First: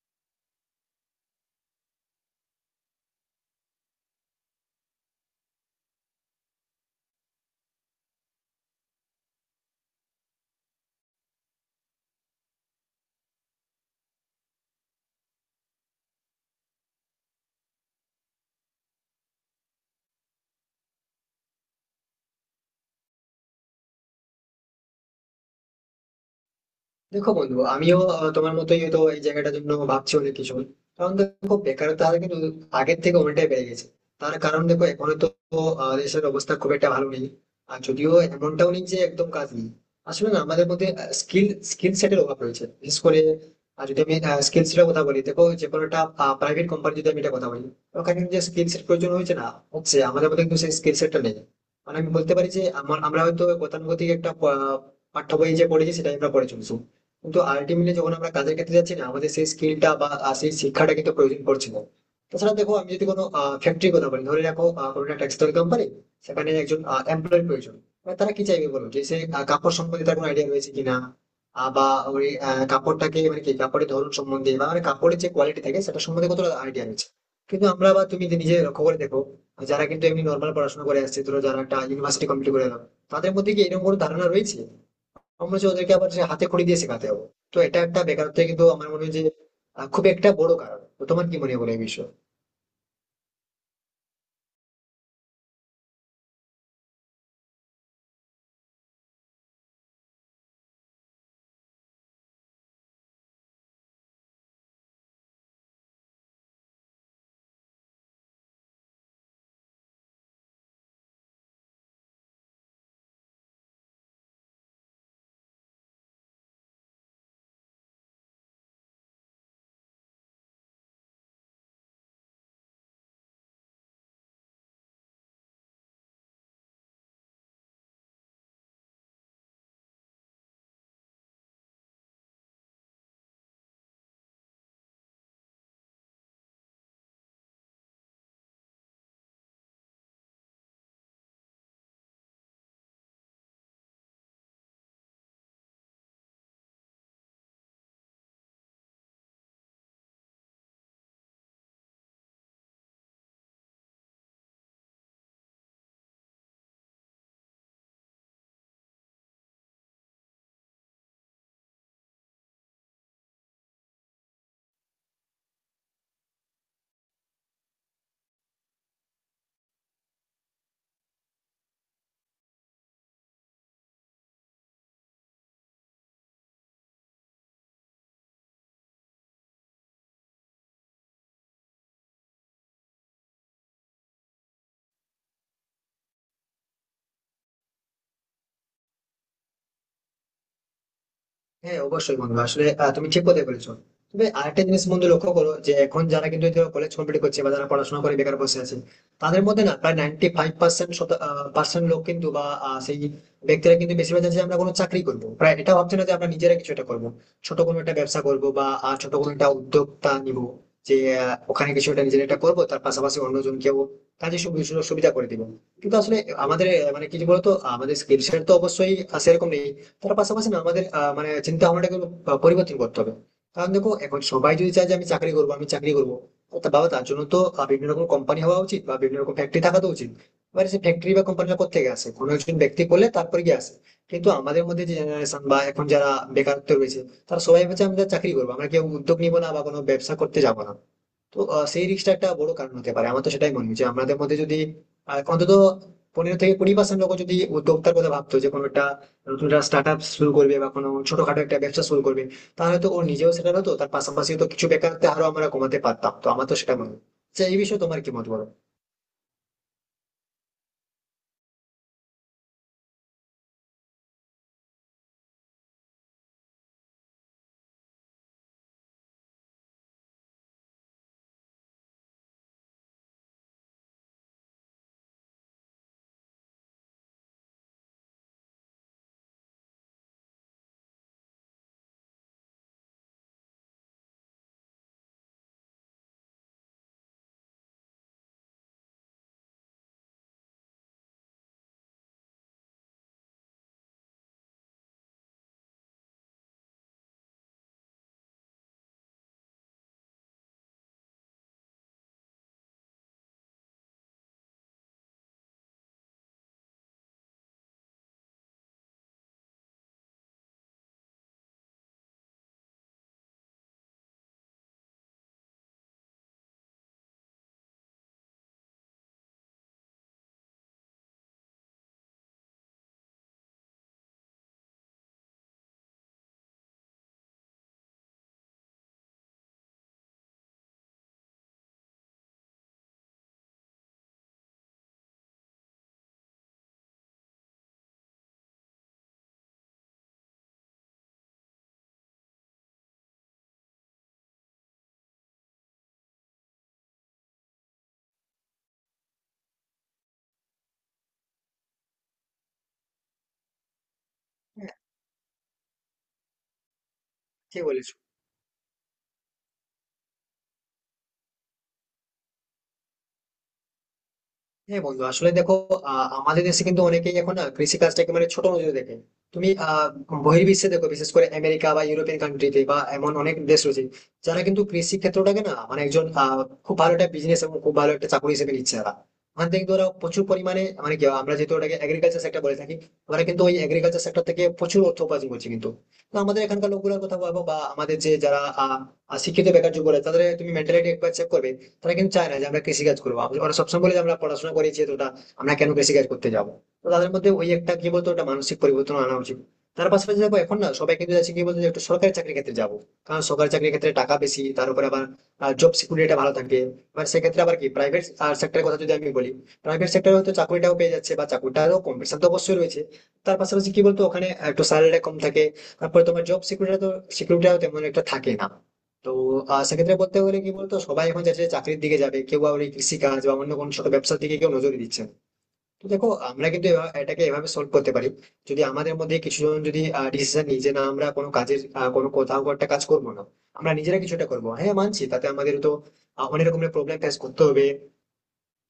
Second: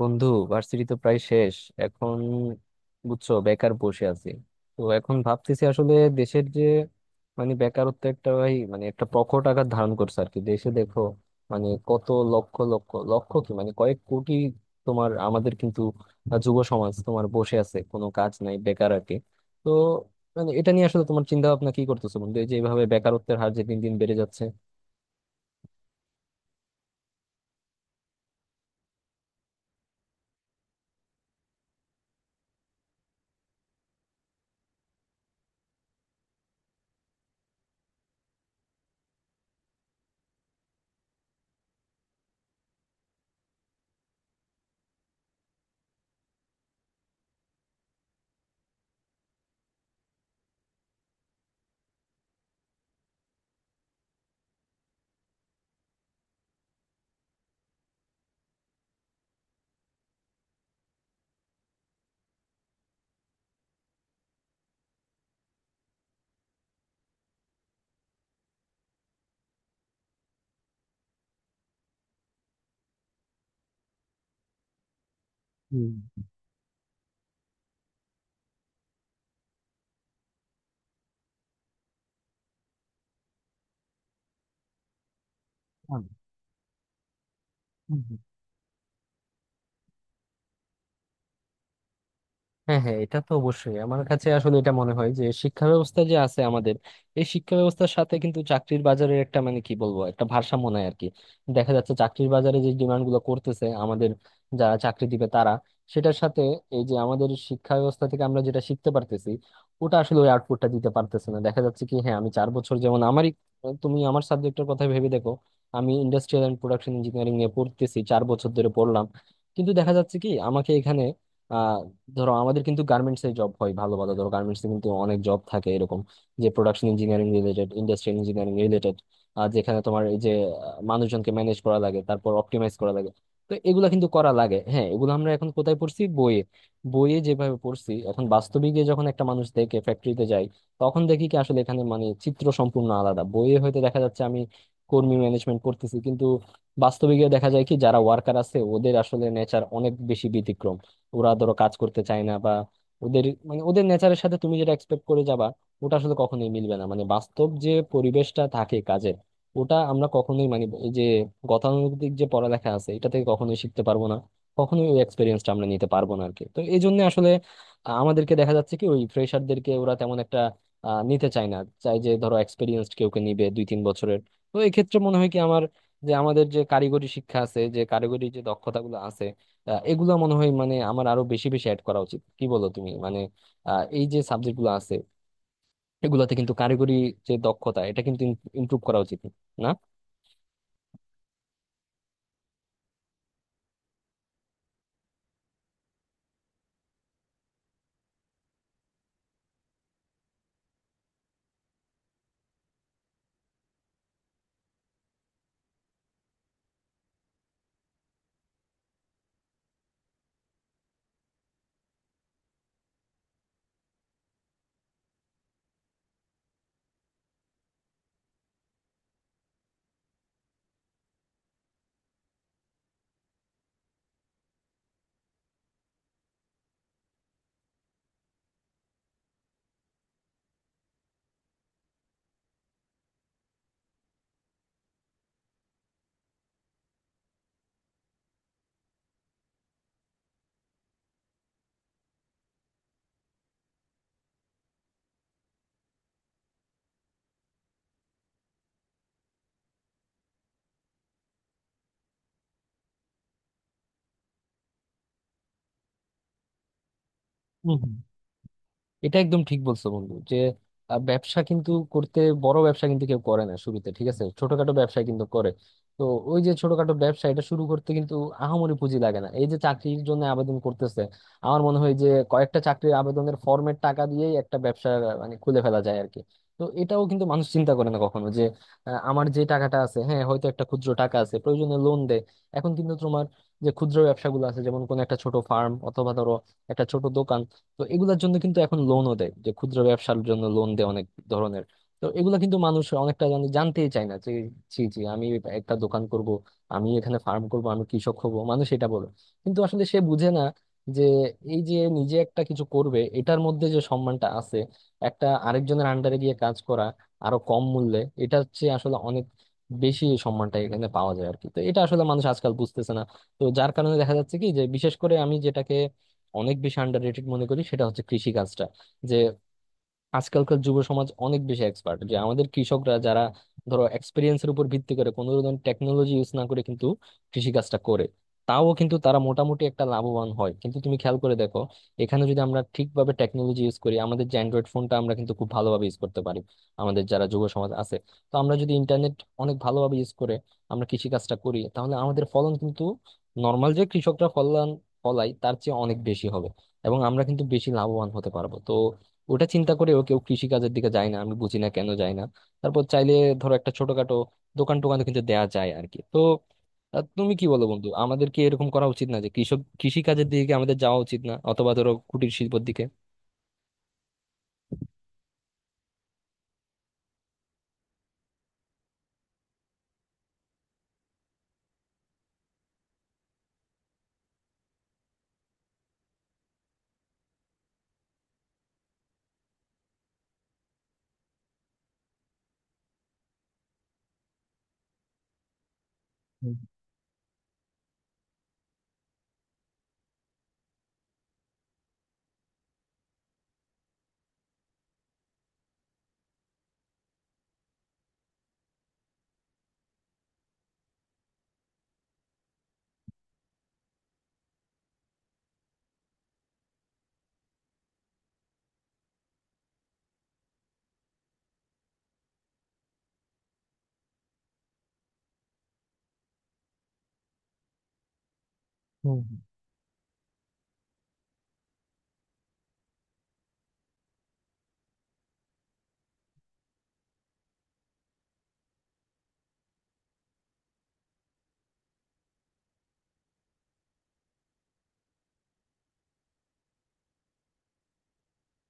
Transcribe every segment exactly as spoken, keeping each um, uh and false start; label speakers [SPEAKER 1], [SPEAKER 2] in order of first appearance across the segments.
[SPEAKER 1] বন্ধু, ভার্সিটি তো প্রায় শেষ এখন, বুঝছো? বেকার বসে আছি। তো এখন ভাবতেছি আসলে দেশের যে, মানে, বেকারত্ব একটা, ভাই, মানে একটা প্রকট আকার ধারণ করছে আর কি দেশে, দেখো, মানে কত লক্ষ লক্ষ লক্ষ কি, মানে, কয়েক কোটি তোমার আমাদের কিন্তু আহ, যুব সমাজ তোমার বসে আছে, কোনো কাজ নাই, বেকার আর কি। তো, মানে, এটা নিয়ে আসলে তোমার চিন্তা ভাবনা কি করতেছো বন্ধু এই যে এইভাবে বেকারত্বের হার যে দিন দিন বেড়ে যাচ্ছে?
[SPEAKER 2] দেখো বন্ধু আমিও আহ, তোমার মতোই হয়তো এই জায়গাটার জন্য ভাবছি অনেক কিছু। কারণ দেখো, বেকারত্ব হার কিন্তু আগের থেকে অনেকটাই বেড়ে গেছে। তার কারণ দেখো, এখন তো আহ, দেশের অবস্থা খুব একটা ভালো নেই। আর যদিও এমনটাও নেই যে একদম কাজ নেই, আসলে না আমাদের মধ্যে স্কিল স্কিল সেটের অভাব রয়েছে বিশেষ করে। আর যদি আমি স্কিল সেটের কথা বলি, দেখো যে কোনো একটা প্রাইভেট কোম্পানি যদি আমি এটা কথা বলি, ওখানে কিন্তু যে স্কিল সেট প্রয়োজন হয়েছে না হচ্ছে, আমাদের মধ্যে কিন্তু সেই স্কিল সেটটা নেই। মানে আমি বলতে পারি যে আমার- আমরা হয়তো গতানুগতিক একটা আহ, পাঠ্য বই যে পড়েছি সেটাই আমরা পড়ে চলছি। কিন্তু আলটিমেটলি যখন আমরা কাজের ক্ষেত্রে যাচ্ছি না, আমাদের সেই স্কিলটা বা আহ, সেই শিক্ষাটা কিন্তু প্রয়োজন পড়ছে না। তাছাড়া দেখো, আমি যদি কোনো ফ্যাক্টরির কথা বলি, ধরে রাখো আহ, কোনো একটা টেক্সটাইল কোম্পানি, সেখানে একজন এমপ্লয়ের প্রয়োজন। এবার তারা কি চাইবে বলো? যে সে আহ, কাপড় সম্বন্ধে তার কোনো আইডিয়া রয়েছে কিনা, আহ, বা ওই আহ, কাপড়টাকে মানে কি কাপড়ের ধরন সম্বন্ধে বা মানে কাপড়ের যে কোয়ালিটি থাকে সেটা সম্বন্ধে কতটা আইডিয়া রয়েছে। কিন্তু আমরা বা তুমি যে নিজে লক্ষ্য করে দেখো, যারা কিন্তু এমনি নর্মাল পড়াশোনা করে আসছে, ধরো যারা একটা ইউনিভার্সিটি কমপ্লিট করে এলো, তাদের মধ্যে কি এরকম কোনো ধারণা রয়েছে? আমার মনে হচ্ছে ওদেরকে আবার যে হাতে খড়ি দিয়ে শেখাতে হবে। তো এটা একটা
[SPEAKER 1] হুম।
[SPEAKER 2] বেকারত্ব কিন্তু আমার মনে হয় যে আহ, খুব একটা বড় কারণ। তো তোমার কি মনে হয় বলো এই বিষয়ে?
[SPEAKER 1] হ্যাঁ হ্যাঁ, এটা তো অবশ্যই। আমার কাছে আসলে এটা মনে হয় যে শিক্ষা ব্যবস্থা যে আছে আমাদের, এই শিক্ষা ব্যবস্থার সাথে কিন্তু চাকরির বাজারের একটা, মানে, কি বলবো, একটা ভারসাম্য নাই আর কি। দেখা যাচ্ছে চাকরির বাজারে যে ডিমান্ড গুলো করতেছে আমাদের, যারা চাকরি দিবে তারা, সেটার সাথে এই যে আমাদের শিক্ষা ব্যবস্থা থেকে আমরা যেটা শিখতে পারতেছি, ওটা আসলে ওই আউটপুটটা দিতে পারতেছে না। দেখা যাচ্ছে কি, হ্যাঁ, আমি চার বছর, যেমন আমারই, তুমি আমার সাবজেক্টের কথা ভেবে দেখো, আমি ইন্ডাস্ট্রিয়াল অ্যান্ড প্রোডাকশন ইঞ্জিনিয়ারিং নিয়ে পড়তেছি, চার বছর ধরে পড়লাম। কিন্তু দেখা যাচ্ছে কি আমাকে এখানে, ধরো আমাদের কিন্তু গার্মেন্টস এ জব হয় ভালো ভালো, ধরো গার্মেন্টস এ কিন্তু অনেক জব থাকে এরকম, যে production engineering related, industrial engineering related. আর যেখানে তোমার এই যে আহ, মানুষজনকে ম্যানেজ করা লাগে, তারপর অপটিমাইজ করা লাগে, তো এগুলা কিন্তু করা লাগে। হ্যাঁ, এগুলো আমরা এখন কোথায় পড়ছি? বইয়ে। বইয়ে যেভাবে পড়ছি এখন, বাস্তবে গিয়ে যখন একটা মানুষ দেখে, ফ্যাক্টরিতে যায়, তখন দেখি কি আসলে এখানে, মানে, চিত্র সম্পূর্ণ আলাদা। বইয়ে হয়তো দেখা যাচ্ছে আমি কর্মী ম্যানেজমেন্ট করতেছি, কিন্তু বাস্তবে গিয়ে দেখা যায় কি যারা ওয়ার্কার আছে ওদের আসলে নেচার অনেক বেশি ব্যতিক্রম। ওরা ধরো কাজ করতে চায় না, বা ওদের, মানে, ওদের নেচারের সাথে তুমি যেটা এক্সপেক্ট করে যাবা, ওটা আসলে কখনোই মিলবে না। মানে বাস্তব যে পরিবেশটা থাকে কাজের, ওটা আমরা কখনোই, মানে, এই যে গতানুগতিক যে পড়ালেখা আছে এটা থেকে কখনোই শিখতে পারবো না। কখনোই ওই এক্সপিরিয়েন্সটা আমরা নিতে পারবো না আরকি। তো এই জন্য আসলে আ- আমাদেরকে দেখা যাচ্ছে কি ওই ফ্রেশারদেরকে ওরা তেমন একটা আহ, নিতে চায় না। চাই যে ধরো এক্সপিরিয়েন্সড কেউকে নিবে, দুই তিন বছরের। তো এই ক্ষেত্রে মনে হয় কি আমার, যে আমাদের যে কারিগরি শিক্ষা আছে, যে কারিগরি যে দক্ষতাগুলো আছে, আহ, এগুলা মনে হয়, মানে, আমার আরো বেশি বেশি অ্যাড করা উচিত। কি বলো তুমি? মানে, আহ, এই যে সাবজেক্ট গুলো আছে, এগুলাতে কিন্তু কারিগরি যে দক্ষতা, এটা কিন্তু ইমপ্রুভ করা উচিত না?
[SPEAKER 2] হ্যাঁ, অবশ্যই বন্ধু, আসলে আহ, তুমি ঠিক কথাই বলেছো। তবে আরেকটা জিনিস বন্ধু লক্ষ্য করো, যে এখন যারা কিন্তু কলেজ কমপ্লিট করছে বা যারা পড়াশোনা করে বেকার বসে আছে, তাদের মধ্যে না প্রায় নাইনটি ফাইভ পার্সেন্ট পার্সেন্ট লোক কিন্তু বা আহ, সেই ব্যক্তিরা কিন্তু বেশিরভাগ চাইছে যে আমরা কোনো চাকরি করবো, প্রায় এটা ভাবছে না যে আমরা নিজেরা কিছু একটা করবো, ছোট কোনো একটা ব্যবসা করবো বা আহ, ছোট কোনো একটা উদ্যোক্তা নিব, যে আহ, ওখানে কিছু একটা নিজের একটা করবো, তার পাশাপাশি অন্যজনকেও কাজে সুবি- সুযোগ সুবিধা করে দিব। কিন্তু আসলে আমাদের আহ, মানে কি বলতো, আমাদের স্কিল সেট তো অবশ্যই আহ, সেরকম নেই। তার পাশাপাশি না আমাদের আহ, মানে চিন্তা ভাবনাটাকে একটু, আহ, পরিবর্তন করতে হবে। কারণ দেখো, এখন সবাই যদি চায় যে আমি চাকরি করবো, আমি চাকরি করবো, তা বাবা তার জন্য তো আহ, বিভিন্ন রকম কোম্পানি হওয়া উচিত বা বিভিন্ন রকম ফ্যাক্টরি থাকা তো উচিত। এবার সেই ফ্যাক্টরি বা কোম্পানিটা কোথা থেকে আসে? কোনো একজন ব্যক্তি করলে তারপরে গিয়ে আসে। কিন্তু আমাদের মধ্যে যে জেনারেশন বা এখন যারা বেকারত্ব রয়েছে, তারা সবাই ভাবছে আমরা চাকরি করবো, আমরা কেউ উদ্যোগ নিবো না বা কোনো ব্যবসা করতে যাবো না। তো আহ, সেই রিস্কটা একটা বড় কারণ হতে পারে। আমার তো সেটাই মনে হয়, যে আমাদের মধ্যে যদি আহ, অন্তত পনেরো থেকে কুড়ি পার্সেন্ট লোক যদি উদ্যোক্তার কথা ভাবতো, যে কোনো একটা নতুন একটা স্টার্ট আপ শুরু করবে বা কোনো ছোটখাটো একটা ব্যবসা শুরু করবে, তাহলে তো ও নিজেও সেটা হতো, তার পাশাপাশি তো কিছু বেকারত্ব আরো আমরা কমাতে পারতাম। তো আমার তো সেটা মনে হয়। আচ্ছা, এই বিষয়ে তোমার কি মত বলো?
[SPEAKER 1] এটা একদম ঠিক বলছো বন্ধু যে আহ, ব্যবসা কিন্তু করতে, বড় ব্যবসা কিন্তু কেউ করে না শুরুতে, ঠিক আছে, ছোটখাটো ব্যবসা কিন্তু করে। তো ওই যে ছোটখাটো ব্যবসা, এটা শুরু করতে কিন্তু আহামরি পুঁজি লাগে না। এই যে চাকরির জন্য আবেদন করতেছে, আমার মনে হয় যে কয়েকটা চাকরির আবেদনের ফর্মের টাকা দিয়েই একটা ব্যবসা আহ, মানে খুলে ফেলা যায় আর কি। তো এটাও কিন্তু মানুষ চিন্তা করে না কখনো, যে আহ, আমার যে টাকাটা আছে, হ্যাঁ হয়তো একটা ক্ষুদ্র টাকা আছে, প্রয়োজনে লোন দেয়। এখন কিন্তু তোমার যে ক্ষুদ্র ব্যবসাগুলো আছে, যেমন কোনো একটা ছোট ফার্ম অথবা ধরো একটা ছোট দোকান, তো এগুলোর জন্য কিন্তু এখন লোনও দেয়, যে ক্ষুদ্র ব্যবসার জন্য লোন দেয় অনেক ধরনের। তো এগুলো কিন্তু মানুষ অনেকটা জানে, জানতেই চায় না যে, জি জি, আমি একটা দোকান করব, আমি এখানে ফার্ম করব, আমি কৃষক হব, মানুষ এটা বলে। কিন্তু আসলে সে বুঝে না যে এই যে নিজে একটা কিছু করবে এটার মধ্যে যে সম্মানটা আছে, একটা আরেকজনের আন্ডারে গিয়ে কাজ করা, আরো কম মূল্যে, এটা হচ্ছে আসলে অনেক বেশি, সম্মানটা এখানে পাওয়া যায় আর কি। তো এটা আসলে মানুষ আজকাল বুঝতেছে না। তো যার কারণে দেখা যাচ্ছে কি, যে বিশেষ করে আমি যেটাকে অনেক বেশি আন্ডাররেটেড মনে করি, সেটা হচ্ছে কৃষি কাজটা। যে আজকালকার যুব সমাজ অনেক বেশি এক্সপার্ট, যে আমাদের কৃষকরা যারা ধরো এক্সপিরিয়েন্সের উপর ভিত্তি করে কোনো ধরনের টেকনোলজি ইউজ না করে কিন্তু কৃষিকাজটা করে, তাও কিন্তু তারা মোটামুটি একটা লাভবান হয়। কিন্তু তুমি খেয়াল করে দেখো, এখানে যদি আমরা ঠিকভাবে টেকনোলজি ইউজ করি, আমাদের যে অ্যান্ড্রয়েড ফোনটা আমরা কিন্তু খুব ভালোভাবে ইউজ করতে পারি আমাদের যারা যুব সমাজ আছে, তো আমরা যদি ইন্টারনেট অনেক ভালোভাবে ইউজ করে আমরা কৃষিকাজটা করি, তাহলে আমাদের ফলন কিন্তু নর্মাল যে কৃষকরা ফলন ফলায় তার চেয়ে অনেক বেশি হবে, এবং আমরা কিন্তু বেশি লাভবান হতে পারবো। তো ওটা চিন্তা করেও কেউ কৃষি কাজের দিকে যায় না, আমি বুঝি না কেন যায় না। তারপর চাইলে ধরো একটা ছোটখাটো
[SPEAKER 2] হ্যাঁ,
[SPEAKER 1] দোকান টোকান কিন্তু দেয়া যায় আর কি। তো আহ, তুমি কি
[SPEAKER 2] ঠিক
[SPEAKER 1] বলো বন্ধু,
[SPEAKER 2] বলেছো।
[SPEAKER 1] আমাদের কি এরকম করা উচিত না, যে কৃষক কৃষি কাজের দিকে কি আমাদের যাওয়া উচিত না, অথবা ধরো কুটির শিল্পের দিকে?
[SPEAKER 2] হ্যাঁ বন্ধু, আসলে দেখো, আহ, আমাদের দেশে কিন্তু অনেকেই এখন না কৃষি কাজটাকে মানে ছোট নজরে দেখে। তুমি আহ বহির্বিশ্বে দেখো, বিশেষ করে আমেরিকা বা ইউরোপিয়ান কান্ট্রিতে বা এমন অনেক দেশ রয়েছে, যারা কিন্তু কৃষি ক্ষেত্রটাকে না, মানে একজন আহ খুব ভালো একটা বিজনেস এবং খুব ভালো একটা চাকরি হিসেবে নিচ্ছে তারা। ওখান থেকে কিন্তু ওরা প্রচুর পরিমাণে, মানে কি, আমরা যেহেতু ওটাকে এগ্রিকালচার সেক্টর বলে থাকি, ওরা কিন্তু ওই এগ্রিকালচার সেক্টর থেকে প্রচুর অর্থ উপার্জন করছে কিন্তু। তো আমাদের
[SPEAKER 1] হুম
[SPEAKER 2] এখানকার লোকগুলোর কথা ভাবো, বা আমাদের যে যারা আহ আহ, শিক্ষিত বেকার যুবক রয়েছে, তাদের তুমি মেন্টালিটি একবার চেক করবে। তারা কিন্তু চায় না যে আমরা কৃষিকাজ করবো। আমরা- ওরা সবসময় বলে যে আমরা পড়াশোনা করেছি এতটা, আমরা কেন কৃষিকাজ করতে যাবো? তো তাদের মধ্যে ওই একটা কি বলতো, একটা মানসিক পরিবর্তন আনা উচিত। তার পাশাপাশি দেখো, এখন না সবাই কিন্তু যাচ্ছে কি বলতো, যে একটু সরকারি চাকরির ক্ষেত্রে যাবো। কারণ সরকারি চাকরির ক্ষেত্রে টাকা বেশি, তার উপরে আবার জব সিকিউরিটিটা ভালো থাকবে। এবার সেক্ষেত্রে আবার কি, প্রাইভেট সেক্টরের কথা যদি আমি বলি, প্রাইভেট সেক্টরে হয়তো চাকরিটাও পেয়ে যাচ্ছে বা চাকরিটারও কম্পিটিশন তো অবশ্যই রয়েছে। তার পাশাপাশি কি বলতো, ওখানে একটু স্যালারিটা কম থাকে। তারপরে তোমার জব সিকিউরিটি তো সিকিউরিটিটাও তেমন একটা থাকে না। তো
[SPEAKER 1] হুম।
[SPEAKER 2] আহ, সেক্ষেত্রে বলতে গেলে কি বলতো, সবাই এখন যাচ্ছে চাকরির দিকে, যাবে কেউ আবার এই কৃষিকাজ বা অন্য কোনো ছোট ব্যবসার দিকে কেউ নজর দিচ্ছে না। তো দেখো, আমরা কিন্তু এভা- এটাকে এভাবে সলভ করতে পারি। যদি আমাদের মধ্যে কিছুজন যদি ডিসিশন নিই যে না, আমরা কোনো কাজের আহ, কোনো কোথাও একটা কাজ করবো না, আমরা নিজেরা কিছুটা করবো। হ্যাঁ, মানছি তাতে আমাদের তো আহ, অনেক রকমের প্রবলেম ফেস করতে হবে,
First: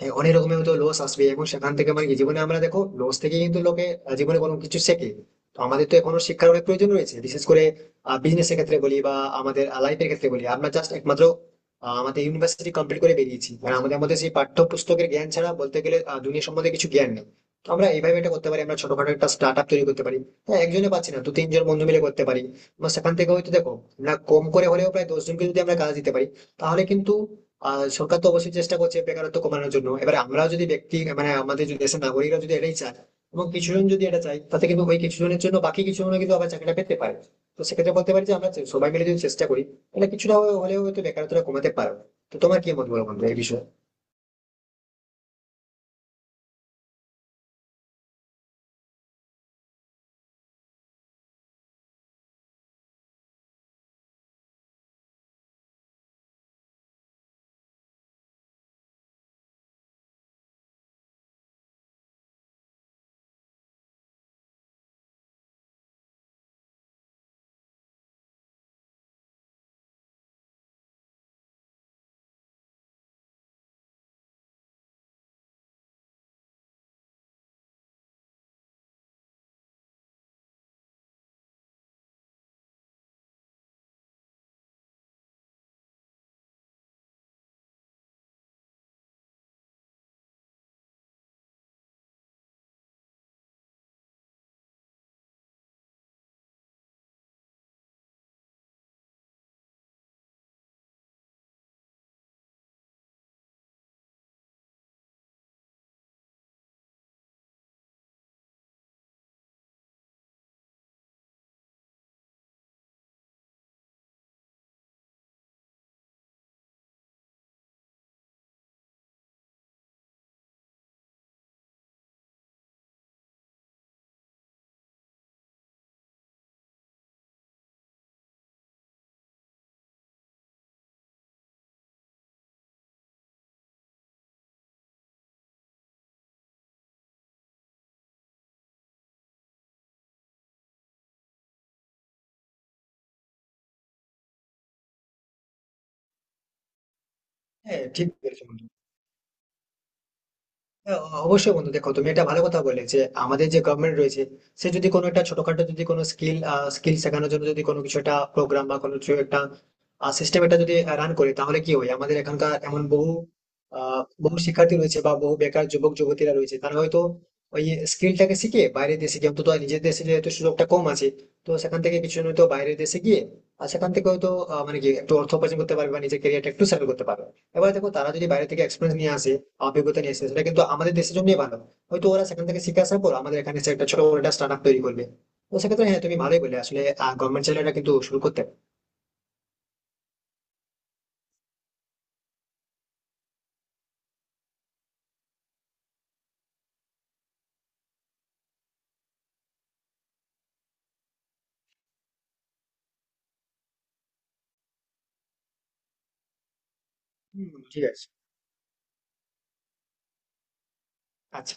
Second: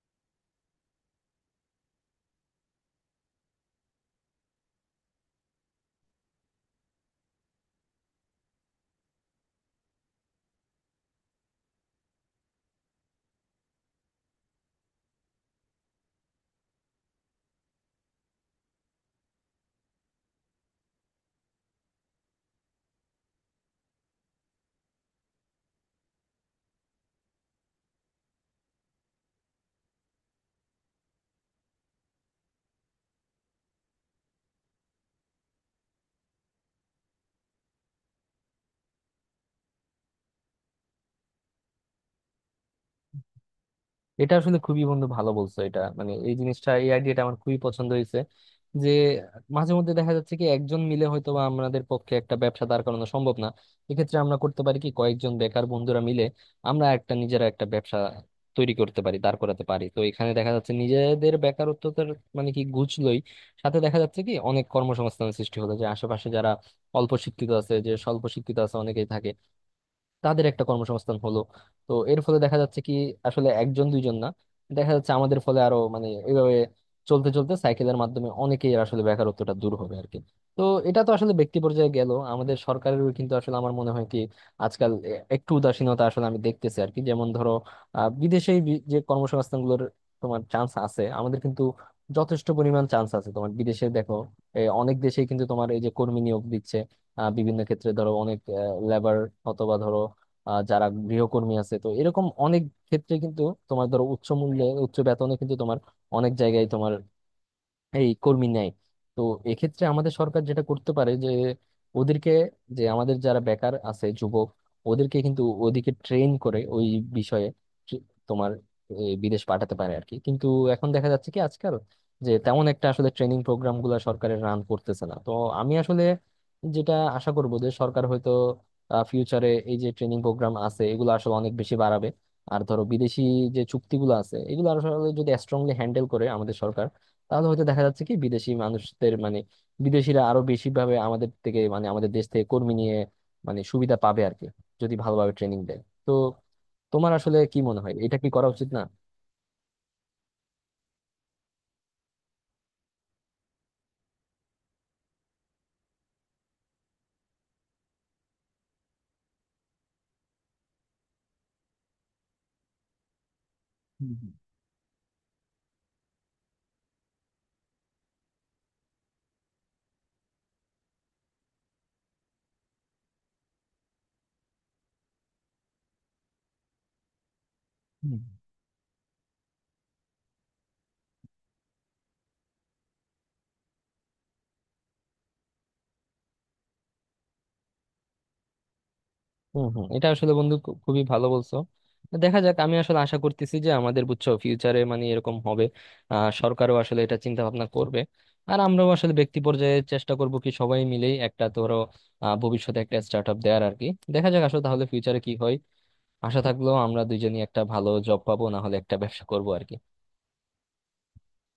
[SPEAKER 2] হ্যাঁ অনেক রকমের তো লস আসবে। এবং সেখান থেকে মানে কি, জীবনে আমরা দেখো লস থেকে কিন্তু লোকে আহ, জীবনে কোনো কিছু শেখে। তো আমাদের তো এখনো শিক্ষার অনেক প্রয়োজন রয়েছে, বিশেষ করে বিজনেস এর ক্ষেত্রে বলি বা আমাদের লাইফের ক্ষেত্রে বলি, আমরা জাস্ট একমাত্র আহ, আমাদের ইউনিভার্সিটি কমপ্লিট করে বেরিয়েছি, মানে আমাদের মধ্যে সেই পাঠ্যপুস্তকের জ্ঞান ছাড়া বলতে গেলে আহ, দুনিয়া সম্বন্ধে কিছু জ্ঞান নেই। তো আমরা এইভাবে এটা করতে পারি, আমরা ছোটখাটো একটা স্টার্ট আপ তৈরি করতে পারি। হ্যাঁ, একজনে পাচ্ছি না, দু তিনজন বন্ধু মিলে করতে পারি। এবং সেখান থেকে হয়তো দেখো না, কম করে হলেও প্রায় দশজনকে যদি আমরা কাজ দিতে পারি, তাহলে কিন্তু আহ সরকার তো অবশ্যই চেষ্টা করছে বেকারত্ব কমানোর জন্য। এবার আমরাও যদি ব্যক্তি, মানে আমাদের যদি দেশের নাগরিকরা যদি এটাই চায়, এবং কিছু জন যদি এটা চায়, তাতে কিন্তু ওই কিছু জনের জন্য বাকি কিছু জন কিন্তু আবার চাকরিটা পেতে পারে। তো সেক্ষেত্রে বলতে পারি যে আমরা চে- সবাই মিলে যদি চেষ্টা করি, তাহলে কিছুটা হলেও হয়তো বেকারত্বটা কমাতে পারবো। তো তোমার কি মত বলো বন্ধু এই বিষয়ে?
[SPEAKER 1] এটা আসলে, খুবই বন্ধু ভালো বলছো। এটা, মানে, এই জিনিসটা, এই আইডিয়াটা আমার খুবই পছন্দ হয়েছে। যে মাঝে মধ্যে দেখা যাচ্ছে কি একজন মিলে হয়তো বা আমাদের পক্ষে একটা ব্যবসা দাঁড় করানো সম্ভব না, এক্ষেত্রে আমরা করতে পারি কি, কয়েকজন বেকার বন্ধুরা মিলে আমরা একটা, নিজেরা একটা ব্যবসা তৈরি করতে পারি, দাঁড় করাতে পারি। তো এখানে দেখা যাচ্ছে নিজেদের বেকারত্বতার, মানে, কি ঘুচলোই, সাথে দেখা যাচ্ছে কি অনেক কর্মসংস্থান সৃষ্টি হলো, যে আশেপাশে যারা অল্প শিক্ষিত আছে, যে স্বল্প শিক্ষিত আছে, অনেকেই থাকে, তাদের একটা কর্মসংস্থান হলো। তো এর ফলে দেখা যাচ্ছে কি আসলে একজন দুইজন না, দেখা যাচ্ছে আমাদের ফলে আরো, মানে, এইভাবে চলতে চলতে সাইকেলের মাধ্যমে অনেকেই আসলে বেকারত্বটা দূর হবে আর কি। তো এটা তো আসলে ব্যক্তি পর্যায়ে গেল, আমাদের সরকারেরও কিন্তু আসলে আমার মনে হয় কি আজকাল এ- একটু উদাসীনতা, আসলে আমি দেখতেছি আর কি। যেমন ধরো, আহ বিদেশে যে কর্মসংস্থানগুলোর তোমার চান্স আছে, আমাদের কিন্তু যথেষ্ট পরিমাণ চান্স আছে তোমার। বিদেশে দেখো, এ, অনেক দেশেই কিন্তু তোমার এই যে কর্মী নিয়োগ দিচ্ছে আহ বিভিন্ন ক্ষেত্রে, ধরো অনেক লেবার, অথবা ধরো আহ যারা গৃহকর্মী আছে, তো এরকম অনেক ক্ষেত্রে কিন্তু তোমার, ধরো উচ্চ মূল্যে উচ্চ বেতনে কিন্তু তোমার অনেক জায়গায় তোমার এই কর্মী নেয়। তো এক্ষেত্রে আমাদের সরকার যেটা করতে পারে, যে ওদেরকে, যে আমাদের যারা বেকার আছে যুবক, ওদেরকে কিন্তু ওদিকে ট্রেন করে ওই বিষয়ে ট্রে- তোমার, এ, বিদেশ পাঠাতে পারে আর কি। কিন্তু এখন দেখা যাচ্ছে কি আজকাল যে তেমন একটা আসলে ট্রেনিং প্রোগ্রাম গুলা সরকারের রান করতেছে না। তো আমি আসলে যেটা আশা করবো যে সরকার হয়তো ফিউচারে এই যে ট্রেনিং প্রোগ্রাম আছে এগুলো আসলে অনেক বেশি বাড়াবে। আর ধরো বিদেশি যে চুক্তিগুলো আছে, এগুলো আসলে যদি স্ট্রংলি হ্যান্ডেল করে আমাদের সরকার, তাহলে হয়তো দেখা যাচ্ছে কি বিদেশি মানুষদের, মানে, বিদেশিরা আরো বেশি ভাবে আমাদের থেকে, মানে, আমাদের দেশ থেকে কর্মী নিয়ে, মানে, সুবিধা পাবে আর কি, যদি ভালোভাবে ট্রেনিং দেয়। তো তোমার আসলে কি মনে
[SPEAKER 2] হ্যাঁ,
[SPEAKER 1] হয়,
[SPEAKER 2] ঠিক
[SPEAKER 1] এটা কি
[SPEAKER 2] বলেছো
[SPEAKER 1] করা
[SPEAKER 2] বন্ধু।
[SPEAKER 1] উচিত না?
[SPEAKER 2] হ্যাঁ, অবশ্যই বন্ধু, দেখো তুমি একটা ভালো কথা বলে, যে আমাদের যে গভর্নমেন্ট রয়েছে, সে যদি কোনো একটা ছোটখাটো, যদি কোনো স্কিল স্কিল শেখানোর জন্য যদি কোনো কিছু একটা প্রোগ্রাম বা কোনো কিছু একটা সিস্টেম, এটা যদি রান করে, তাহলে কি হয়, আমাদের এখানকার এমন বহু আহ,
[SPEAKER 1] হুম হুম
[SPEAKER 2] বহু শিক্ষার্থী রয়েছে বা বহু বেকার যুবক যুবতীরা রয়েছে, তারা হয়তো ওই স্কিলটাকে শিখে বাইরের দেশে গিয়ে, অন্তত নিজের দেশে যেহেতু সুযোগটা কম আছে, তো সেখান থেকে কিছু জন হয়তো বাইরের দেশে গিয়ে, আর সেখান থেকে হয়তো আহ, মানে কি, একটু অর্থ উপার্জন করতে পারবে বা নিজের ক্যারিয়ারটা একটু সেটেল করতে পারবে। এবার দেখো, তারা
[SPEAKER 1] হুম।
[SPEAKER 2] যদি বাইরে থেকে এক্সপিরিয়েন্স নিয়ে আসে, অভিজ্ঞতা নিয়ে এসেছে, সেটা কিন্তু আমাদের দেশের জন্যই ভালো। হয়তো ওরা সেখান থেকে শিখে আসার পর আমাদের এখানে এসে একটা ছোট বড় একটা স্টার্ট আপ তৈরি করবে। তো সেক্ষেত্রে হ্যাঁ, তুমি ভালোই বলে আসলে, গভর্নমেন্ট চাইলে এটা কিন্তু শুরু করতে পারে।
[SPEAKER 1] হম হম, এটা আসলে বন্ধু খু- খুবই ভালো বলছো। দেখা যাক, আমি আসলে আশা করতেছি যে আমাদের, বুঝছো, ফিউচারে, মানে, এরকম হবে। আহ সরকারও আসলে এটা চিন্তা ভাবনা করবে, আর আমরাও আসলে ব্যক্তি পর্যায়ে চেষ্টা করব কি সবাই মিলেই একটা, ধরো, আহ ভবিষ্যতে একটা স্টার্ট আপ দেওয়ার আর কি। দেখা যাক আসলে তাহলে ফিউচারে কি হয়। আশা থাকলো আমরা দুজনই
[SPEAKER 2] হুম,
[SPEAKER 1] একটা
[SPEAKER 2] ঠিক
[SPEAKER 1] ভালো
[SPEAKER 2] আছে।
[SPEAKER 1] জব পাবো, না হলে একটা ব্যবসা করবো আর কি।
[SPEAKER 2] আচ্ছা।